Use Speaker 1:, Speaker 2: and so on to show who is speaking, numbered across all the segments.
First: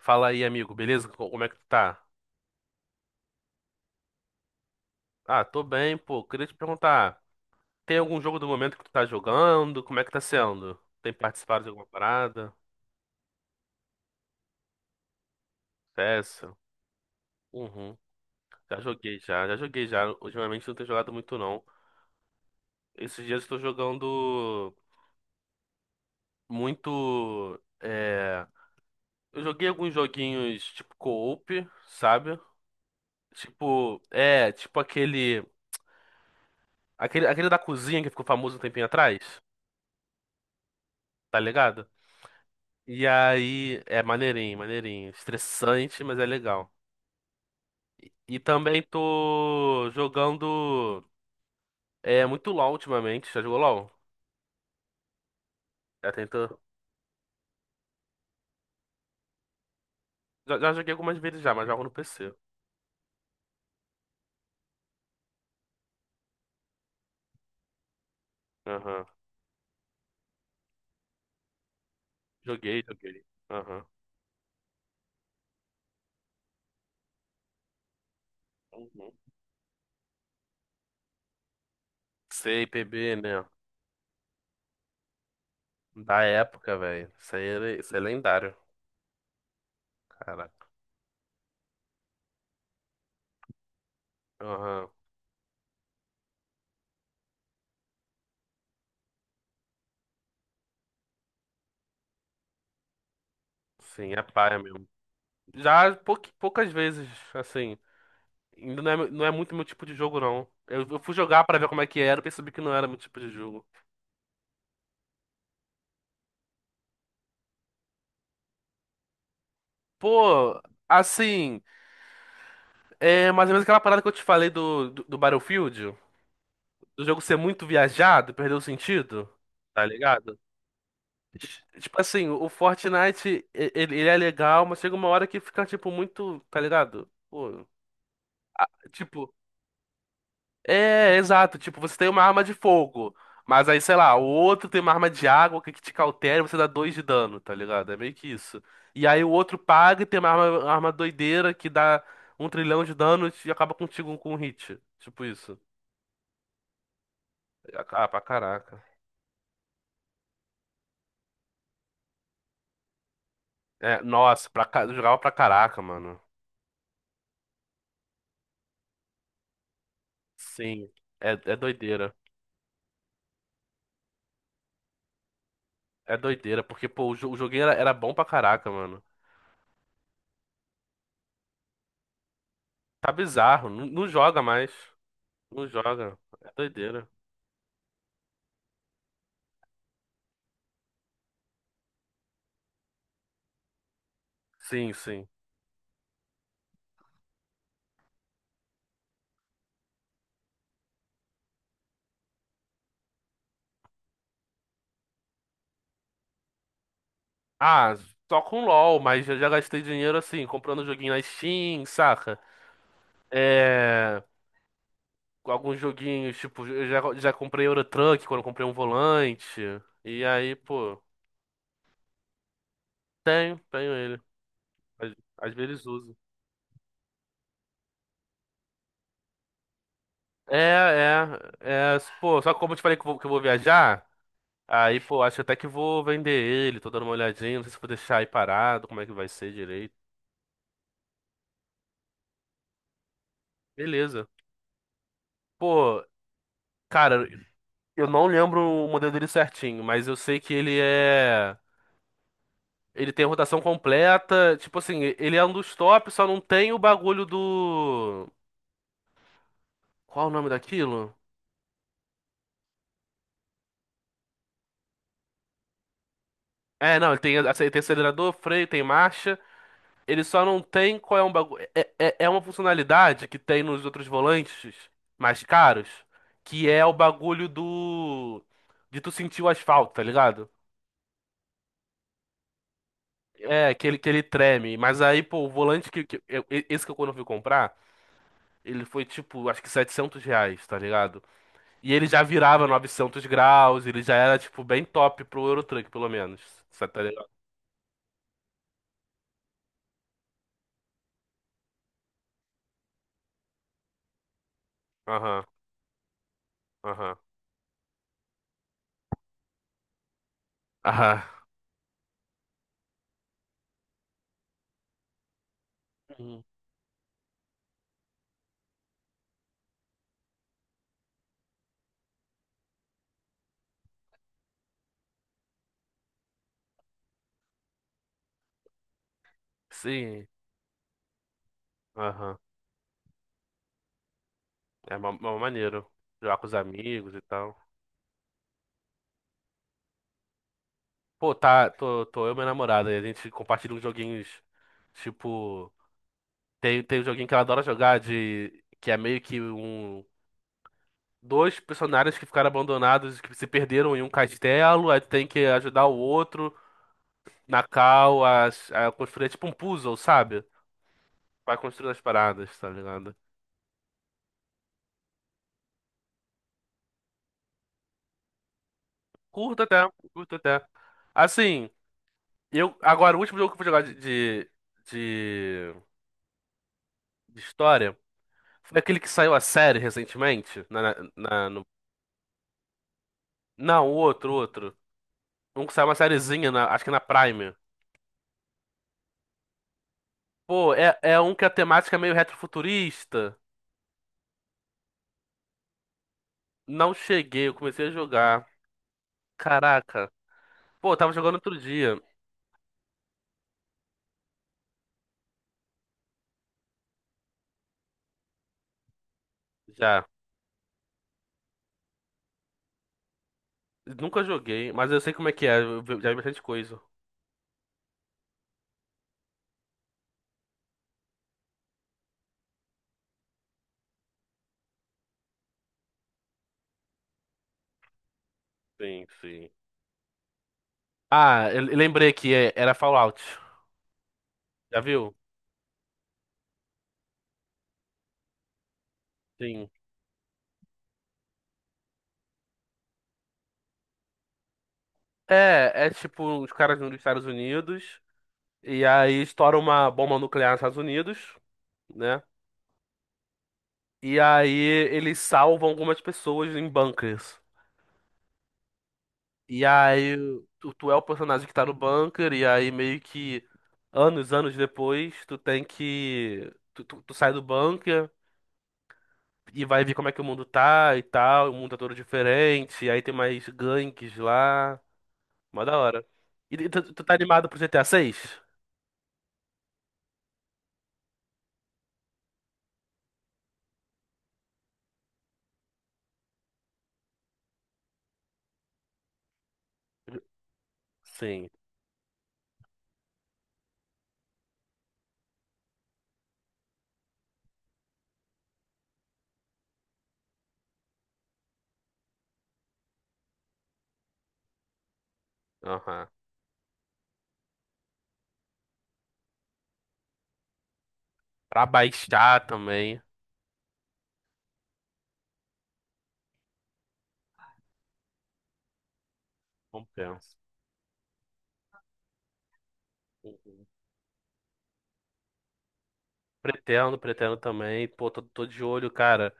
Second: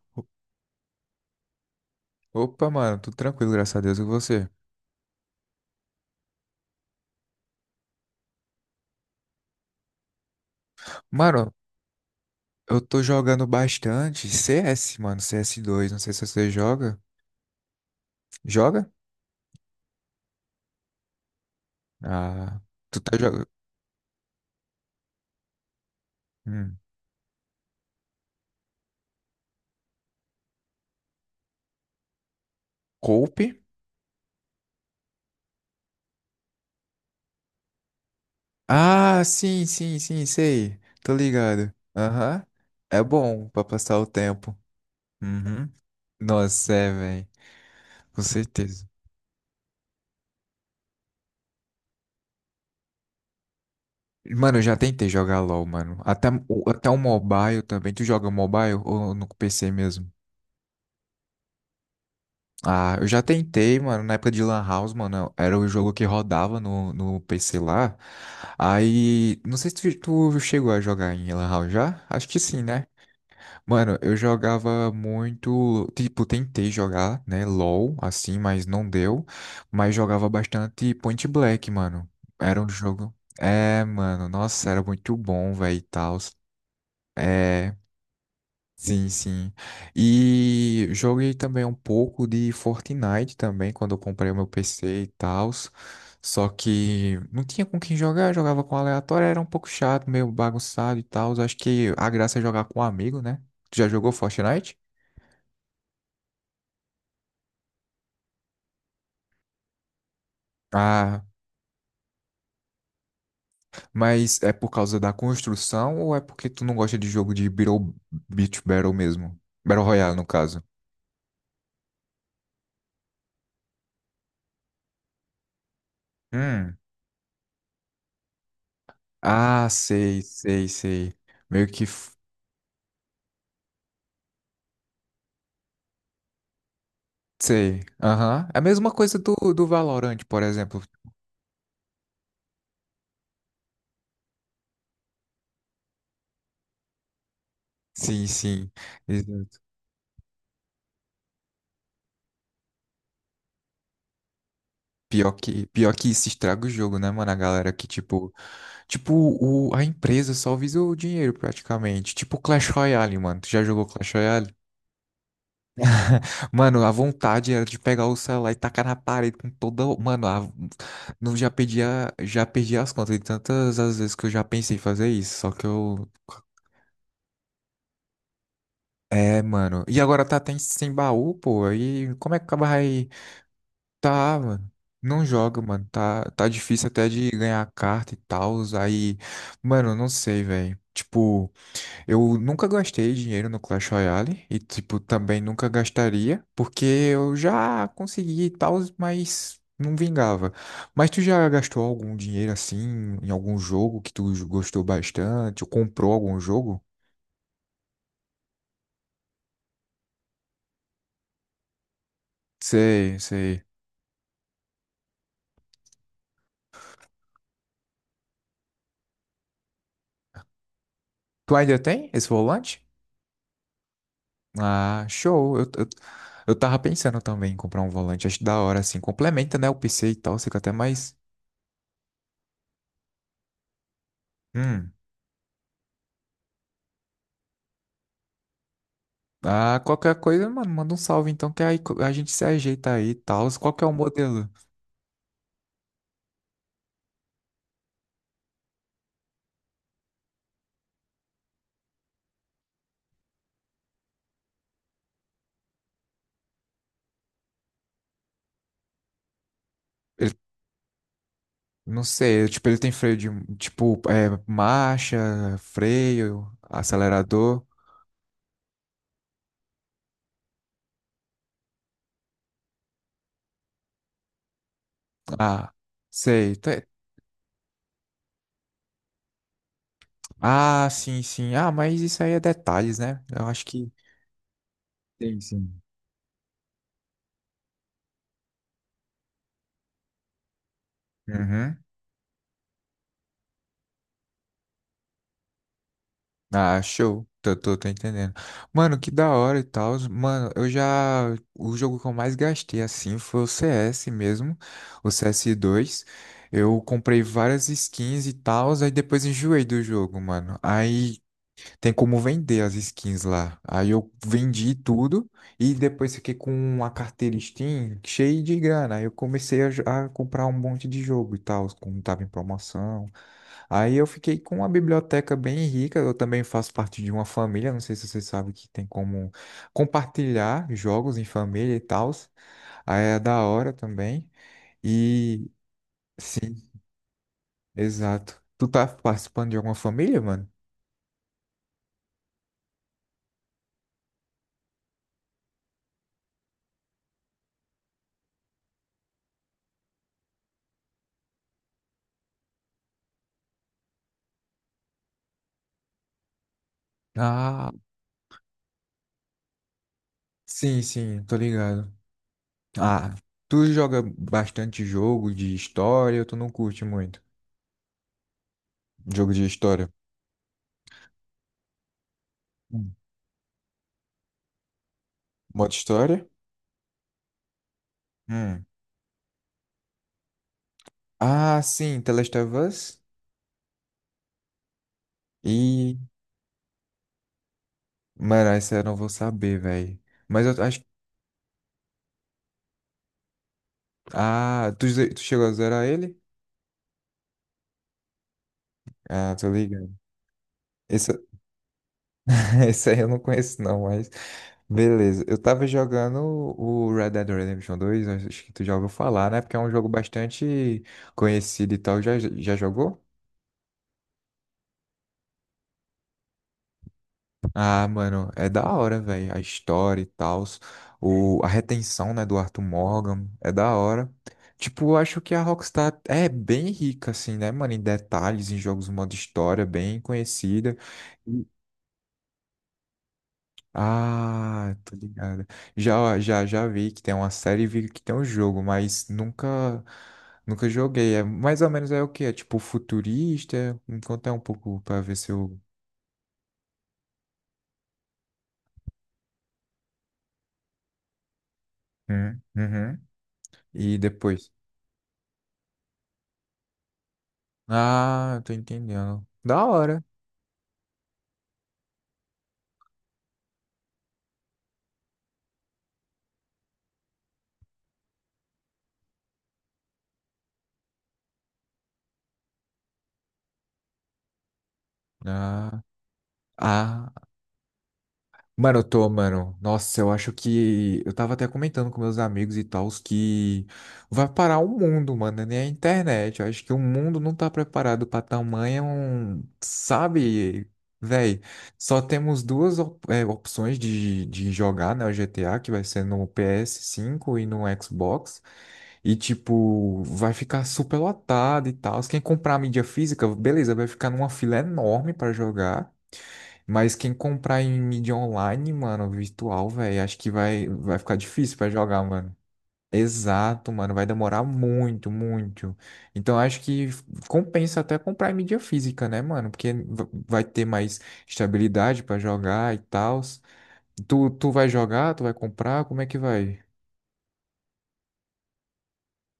Speaker 1: Fala aí, amigo, beleza? Como é que tu tá?
Speaker 2: Opa, mano, tudo tranquilo, graças a Deus, e você?
Speaker 1: Ah, tô bem, pô. Queria te perguntar, tem algum jogo do momento que tu tá jogando? Como é que tá sendo? Tem
Speaker 2: Mano,
Speaker 1: participado de alguma parada?
Speaker 2: eu tô jogando bastante CS, mano, CS2, não sei se
Speaker 1: CS?
Speaker 2: você joga.
Speaker 1: Uhum. Já
Speaker 2: Joga?
Speaker 1: joguei já, já joguei já. Ultimamente não tenho jogado muito não.
Speaker 2: Ah, tu tá
Speaker 1: Esses dias
Speaker 2: jogando...
Speaker 1: eu tô jogando
Speaker 2: Hum.
Speaker 1: muito. Eu joguei alguns joguinhos tipo co-op, sabe?
Speaker 2: Cope?
Speaker 1: Tipo aquele da cozinha que ficou famoso um tempinho atrás,
Speaker 2: Ah, sim, sim, sim, sei, tô
Speaker 1: tá
Speaker 2: ligado.
Speaker 1: ligado?
Speaker 2: Aham, é
Speaker 1: E
Speaker 2: bom pra
Speaker 1: aí,
Speaker 2: passar
Speaker 1: é
Speaker 2: o tempo.
Speaker 1: maneirinho, maneirinho.
Speaker 2: Uhum.
Speaker 1: Estressante, mas é
Speaker 2: Nossa,
Speaker 1: legal.
Speaker 2: é, velho, com
Speaker 1: E também
Speaker 2: certeza.
Speaker 1: tô jogando muito LoL ultimamente. Já jogou LoL?
Speaker 2: Mano, eu já tentei jogar LoL, mano,
Speaker 1: Já
Speaker 2: até,
Speaker 1: tentou.
Speaker 2: até o mobile também, tu joga mobile ou no PC mesmo?
Speaker 1: Já joguei algumas vezes já, mas jogo no PC.
Speaker 2: Ah, eu já tentei, mano, na época de Lan House, mano, era o jogo que rodava no PC lá.
Speaker 1: Aham.
Speaker 2: Aí, não sei se tu chegou a jogar em Lan House já? Acho que sim,
Speaker 1: Joguei,
Speaker 2: né?
Speaker 1: joguei. Aham.
Speaker 2: Mano, eu jogava muito, tipo, tentei jogar, né, LoL, assim, mas não
Speaker 1: Uhum.
Speaker 2: deu. Mas jogava bastante Point Black, mano. Era
Speaker 1: Sei,
Speaker 2: um
Speaker 1: P
Speaker 2: jogo...
Speaker 1: B né?
Speaker 2: É, mano, nossa, era muito bom, velho, e tal.
Speaker 1: Da época, velho. Isso é lendário.
Speaker 2: Sim, sim.
Speaker 1: Caraca.
Speaker 2: E joguei também um pouco de Fortnite também, quando eu comprei o meu
Speaker 1: Aham.
Speaker 2: PC e tal. Só que não tinha com quem jogar, jogava com aleatório, era um pouco chato, meio bagunçado e tal. Acho que a graça é jogar com um amigo, né? Tu já jogou
Speaker 1: Sim, é paia
Speaker 2: Fortnite?
Speaker 1: mesmo. Já poucas vezes, assim. Ainda não é muito meu tipo de jogo, não. Eu fui
Speaker 2: Ah,
Speaker 1: jogar pra ver como é que era e percebi que não era meu tipo de jogo.
Speaker 2: mas é por causa da construção ou é porque tu não gosta de jogo de Beat Battle mesmo? Battle Royale, no
Speaker 1: Pô,
Speaker 2: caso.
Speaker 1: assim, é mais ou menos aquela parada que eu te falei do Battlefield,
Speaker 2: Hum.
Speaker 1: do jogo ser muito viajado, perder o sentido,
Speaker 2: Ah,
Speaker 1: tá
Speaker 2: sei,
Speaker 1: ligado?
Speaker 2: sei, sei. Meio que.
Speaker 1: Tipo assim, o Fortnite, ele é legal, mas chega uma hora que fica, tipo, muito, tá ligado? Pô,
Speaker 2: Sei. Aham. É a mesma coisa do,
Speaker 1: tipo,
Speaker 2: do Valorant, por exemplo.
Speaker 1: é, exato. Tipo, você tem uma arma de fogo, mas aí, sei lá, o outro tem uma arma de água que te cautela e você dá dois de dano, tá ligado? É meio
Speaker 2: Sim,
Speaker 1: que isso.
Speaker 2: sim.
Speaker 1: E aí o outro
Speaker 2: Exato.
Speaker 1: paga e tem uma arma doideira que dá 1 trilhão de dano e acaba contigo com um hit. Tipo isso.
Speaker 2: Pior que isso estraga o jogo, né, mano? A galera que,
Speaker 1: Ah, pra
Speaker 2: tipo,
Speaker 1: caraca.
Speaker 2: tipo a empresa só visa o dinheiro praticamente. Tipo Clash Royale, mano. Tu já jogou
Speaker 1: É,
Speaker 2: Clash
Speaker 1: nossa,
Speaker 2: Royale?
Speaker 1: eu jogava pra caraca, mano.
Speaker 2: Mano, a vontade era de pegar o celular e tacar na parede com toda. Mano,
Speaker 1: Sim, é,
Speaker 2: não já
Speaker 1: é
Speaker 2: perdi,
Speaker 1: doideira.
Speaker 2: já perdi as contas de tantas as vezes que eu já pensei em fazer isso. Só que eu.
Speaker 1: É doideira, porque, pô, o joguinho era bom pra caraca, mano.
Speaker 2: É, mano. E agora tá até sem baú, pô. Aí como é que acaba aí?
Speaker 1: Tá bizarro, não, não
Speaker 2: Tá,
Speaker 1: joga mais.
Speaker 2: mano. Não joga,
Speaker 1: Não
Speaker 2: mano.
Speaker 1: joga.
Speaker 2: Tá
Speaker 1: É
Speaker 2: difícil
Speaker 1: doideira.
Speaker 2: até de ganhar carta e tal. Aí, mano, não sei, velho. Tipo, eu nunca gastei dinheiro no Clash Royale e,
Speaker 1: Sim,
Speaker 2: tipo,
Speaker 1: sim.
Speaker 2: também nunca gastaria, porque eu já consegui e tal, mas não vingava. Mas tu já gastou algum dinheiro assim em algum jogo que tu gostou bastante ou comprou algum jogo?
Speaker 1: Ah, só com LOL, mas eu já gastei dinheiro assim, comprando joguinho na Steam, saca?
Speaker 2: Sei, sei.
Speaker 1: É, com alguns joguinhos, tipo, eu já comprei Euro Truck quando eu comprei um volante. E aí, pô,
Speaker 2: Tu ainda tem esse volante?
Speaker 1: tenho, tenho ele.
Speaker 2: Ah,
Speaker 1: Às, às
Speaker 2: show.
Speaker 1: vezes uso.
Speaker 2: Eu tava pensando também em comprar um volante. Acho da hora, assim. Complementa, né, o PC e tal. Fica até
Speaker 1: É,
Speaker 2: mais.
Speaker 1: pô, só que como eu te falei que eu vou viajar,
Speaker 2: Hum.
Speaker 1: aí, pô, acho até que vou vender ele, tô dando uma olhadinha, não sei se vou deixar aí parado, como é que vai ser
Speaker 2: Ah,
Speaker 1: direito.
Speaker 2: qualquer coisa, mano, manda um salve então, que aí a gente se ajeita aí e tal. Qual que é o
Speaker 1: Beleza.
Speaker 2: modelo?
Speaker 1: Pô, cara, eu não lembro o modelo dele certinho, mas eu sei que ele é. Ele tem a rotação completa. Tipo assim, ele é um dos top, só não tem o bagulho do. Qual o
Speaker 2: Ele,
Speaker 1: nome daquilo?
Speaker 2: não sei, tipo, ele tem freio de. Tipo, é, marcha, freio,
Speaker 1: É, não, ele tem,
Speaker 2: acelerador.
Speaker 1: ace- tem acelerador, freio, tem marcha. Ele só não tem qual é um bagulho. É uma funcionalidade que tem nos outros volantes mais
Speaker 2: Ah,
Speaker 1: caros,
Speaker 2: sei.
Speaker 1: que
Speaker 2: Tá-.
Speaker 1: é o bagulho do. De tu sentir o asfalto, tá ligado?
Speaker 2: Ah, sim, sim. Ah, mas isso aí é detalhes, né? Eu acho
Speaker 1: É, que
Speaker 2: que.
Speaker 1: ele, que ele treme. Mas aí, pô,
Speaker 2: Sim,
Speaker 1: o
Speaker 2: sim.
Speaker 1: volante esse que eu quando eu fui comprar, ele foi tipo, acho que R$ 700, tá ligado?
Speaker 2: Uhum.
Speaker 1: E ele já virava 900 graus, ele já era, tipo, bem top pro Eurotruck, pelo menos.
Speaker 2: Ah,
Speaker 1: Você tá
Speaker 2: show.
Speaker 1: ligado?
Speaker 2: Tô entendendo. Mano, que da hora e tal. Mano, eu já. O jogo que eu mais gastei assim foi o CS mesmo, o
Speaker 1: Aham,
Speaker 2: cs dois, Eu
Speaker 1: aham,
Speaker 2: comprei várias skins e tal, aí depois enjoei do jogo, mano. Aí
Speaker 1: aham.
Speaker 2: tem como vender as skins lá. Aí eu vendi tudo e depois fiquei
Speaker 1: Uhum.
Speaker 2: com uma carteira Steam cheia de grana. Aí eu comecei a comprar um monte de jogo e tal, como tava em promoção. Aí eu fiquei com uma biblioteca bem rica. Eu também faço parte de uma família. Não sei se você sabe que tem como
Speaker 1: Sim,
Speaker 2: compartilhar jogos em família e tal.
Speaker 1: aham.
Speaker 2: Aí é da hora também.
Speaker 1: É uma
Speaker 2: E
Speaker 1: maneiro. Jogar com os
Speaker 2: sim,
Speaker 1: amigos e tal.
Speaker 2: exato. Tu tá participando de alguma família, mano?
Speaker 1: Pô, tá, tô eu e minha namorada, e a gente compartilha uns joguinhos, tipo. Tem um joguinho que ela adora jogar, de. Que é meio que um. Dois personagens que ficaram abandonados, que se perderam em um castelo, aí tu tem que ajudar o outro na
Speaker 2: Ah,
Speaker 1: cal a construir, é tipo um puzzle, sabe?
Speaker 2: sim, sim, tô
Speaker 1: Vai
Speaker 2: ligado.
Speaker 1: construindo as paradas, tá
Speaker 2: Ah,
Speaker 1: ligado?
Speaker 2: tu joga bastante jogo de história ou tu não curte muito? Jogo de
Speaker 1: Curto
Speaker 2: história.
Speaker 1: até, curto até. Assim, eu.
Speaker 2: Hum.
Speaker 1: Agora, o último jogo que eu fui jogar
Speaker 2: Modo
Speaker 1: de-
Speaker 2: história?
Speaker 1: de história
Speaker 2: Hum.
Speaker 1: foi aquele que saiu a série recentemente. Na, na- na-
Speaker 2: Ah,
Speaker 1: no-
Speaker 2: sim, The Last of Us?
Speaker 1: não, o outro, o outro. Um que saiu uma
Speaker 2: E,
Speaker 1: sériezinha, acho que na Prime.
Speaker 2: Mano, essa eu não vou saber, velho. Mas eu
Speaker 1: Pô,
Speaker 2: acho.
Speaker 1: é um que a temática é meio retrofuturista.
Speaker 2: Ah, tu chegou a zerar ele?
Speaker 1: Não cheguei, eu comecei a jogar.
Speaker 2: Ah, tô ligado.
Speaker 1: Caraca. Pô, eu
Speaker 2: Esse,
Speaker 1: tava jogando outro dia.
Speaker 2: esse aí eu não conheço, não, mas. Beleza. Eu tava jogando o Red Dead Redemption 2, acho que tu já ouviu falar, né? Porque é um jogo
Speaker 1: Já.
Speaker 2: bastante conhecido e tal. Já jogou?
Speaker 1: Nunca joguei, mas eu sei como é que é. Já vi bastante coisa.
Speaker 2: Ah, mano, é da hora, velho. A história e tal. A retenção, né, do Arthur Morgan. É da hora. Tipo, eu acho que a Rockstar é bem rica, assim, né, mano? Em detalhes, em jogos de
Speaker 1: Sim,
Speaker 2: modo
Speaker 1: sim.
Speaker 2: história, bem conhecida. E-.
Speaker 1: Ah, eu lembrei era Fallout.
Speaker 2: Ah,
Speaker 1: Já
Speaker 2: tô
Speaker 1: viu?
Speaker 2: ligado. Já vi que tem uma série e vi que tem um jogo, mas
Speaker 1: Sim.
Speaker 2: nunca joguei. É mais ou menos é o quê? É tipo futurista? Me conta um pouco pra ver se eu.
Speaker 1: É tipo os caras dos Estados Unidos e aí estoura uma bomba nuclear nos Estados Unidos, né?
Speaker 2: Uhum. E
Speaker 1: E
Speaker 2: depois?
Speaker 1: aí eles salvam algumas pessoas em bunkers.
Speaker 2: Ah, eu tô entendendo. Da
Speaker 1: E
Speaker 2: hora.
Speaker 1: aí tu é o personagem que tá no bunker e aí meio que anos, anos depois tu tem que tu sai do bunker e vai ver como é que o mundo tá e tal, o mundo tá todo diferente, e aí tem mais gangues lá. Mó da
Speaker 2: Ah,
Speaker 1: hora. E tu
Speaker 2: ah.
Speaker 1: tá animado pro GTA 6?
Speaker 2: Mano, eu tô, mano. Nossa, eu acho que. Eu tava até comentando com meus amigos e tals que vai parar o mundo, mano, né? Nem a internet. Eu acho que o mundo não tá preparado pra tamanho. Sabe, véi?
Speaker 1: Sim.
Speaker 2: Só temos duas opções de jogar, né? O GTA, que vai ser no PS5 e no Xbox. E, tipo, vai ficar super lotado e tal. Quem comprar a mídia física, beleza, vai ficar numa fila enorme pra jogar.
Speaker 1: Aham.
Speaker 2: Mas quem comprar em mídia online, mano, virtual, velho, acho que vai ficar difícil
Speaker 1: Pra
Speaker 2: pra jogar, mano.
Speaker 1: baixar também.
Speaker 2: Exato, mano, vai demorar muito, muito. Então acho que compensa até comprar em mídia física, né, mano? Porque
Speaker 1: Compensa.
Speaker 2: vai ter mais estabilidade pra jogar e tal.
Speaker 1: Uhum.
Speaker 2: Tu vai jogar, tu vai comprar, como é que vai?
Speaker 1: Pretendo, pretendo também. Pô, tô de olho, cara.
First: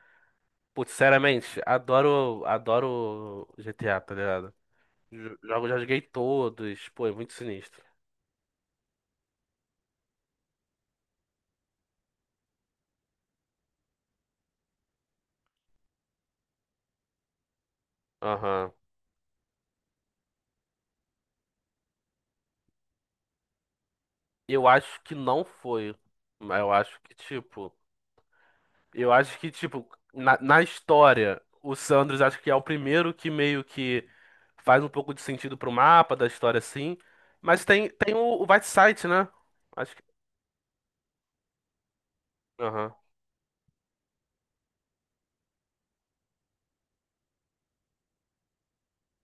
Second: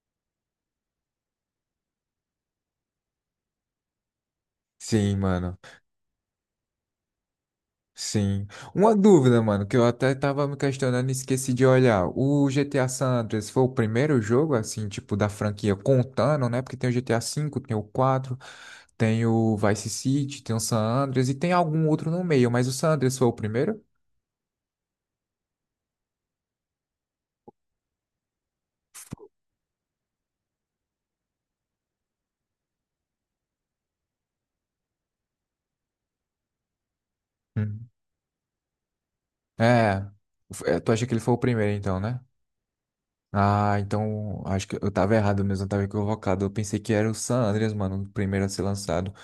Speaker 1: Putz, sinceramente, adoro GTA, tá ligado?
Speaker 2: Sim,
Speaker 1: Jo-
Speaker 2: mano.
Speaker 1: Jogo, já joguei todos. Pô, é muito sinistro.
Speaker 2: Sim. Uma dúvida, mano, que eu até tava me questionando e esqueci de olhar. O GTA San Andreas foi o primeiro jogo, assim, tipo, da franquia, contando, né? Porque tem o GTA V, tem o quatro,
Speaker 1: Aham.
Speaker 2: tem o Vice City, tem o San Andreas e tem algum outro no meio, mas o San Andreas foi o primeiro?
Speaker 1: Eu acho que não foi. Mas eu acho que, tipo, na história, o Sanders acho que é o primeiro que meio que faz um pouco de sentido pro mapa da história, assim. Mas
Speaker 2: Hum.
Speaker 1: tem o Whiteside, né? Acho que.
Speaker 2: É. Tu acha que ele foi o primeiro, então, né?
Speaker 1: Aham.
Speaker 2: Ah, então acho que eu tava errado mesmo, eu tava equivocado. Eu pensei que era o San Andreas, mano, o primeiro a ser lançado.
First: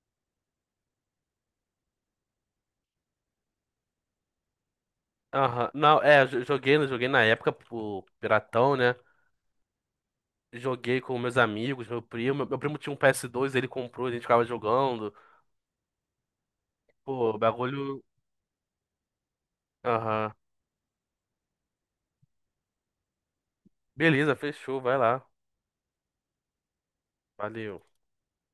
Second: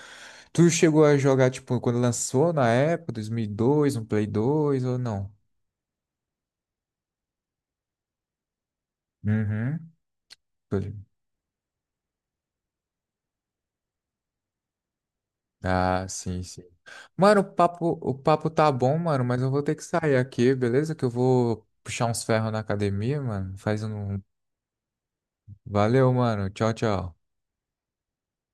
Speaker 2: Tu chegou a jogar, tipo, quando lançou na época, 2002, no PS2 ou não?
Speaker 1: Aham. Não, é, joguei, né, joguei na época pro Piratão, né?
Speaker 2: Uhum. Tô
Speaker 1: Joguei
Speaker 2: li-.
Speaker 1: com meus amigos, meu primo. Meu primo tinha um PS2, ele comprou, a gente ficava jogando.
Speaker 2: Ah, sim, sim.
Speaker 1: Pô,
Speaker 2: Mano,
Speaker 1: bagulho.
Speaker 2: o papo tá bom, mano, mas eu vou ter que sair
Speaker 1: Aham.
Speaker 2: aqui, beleza? Que eu vou puxar uns ferros na academia, mano. Faz um.
Speaker 1: Beleza, fechou, vai lá.
Speaker 2: Valeu, mano. Tchau, tchau.
Speaker 1: Valeu.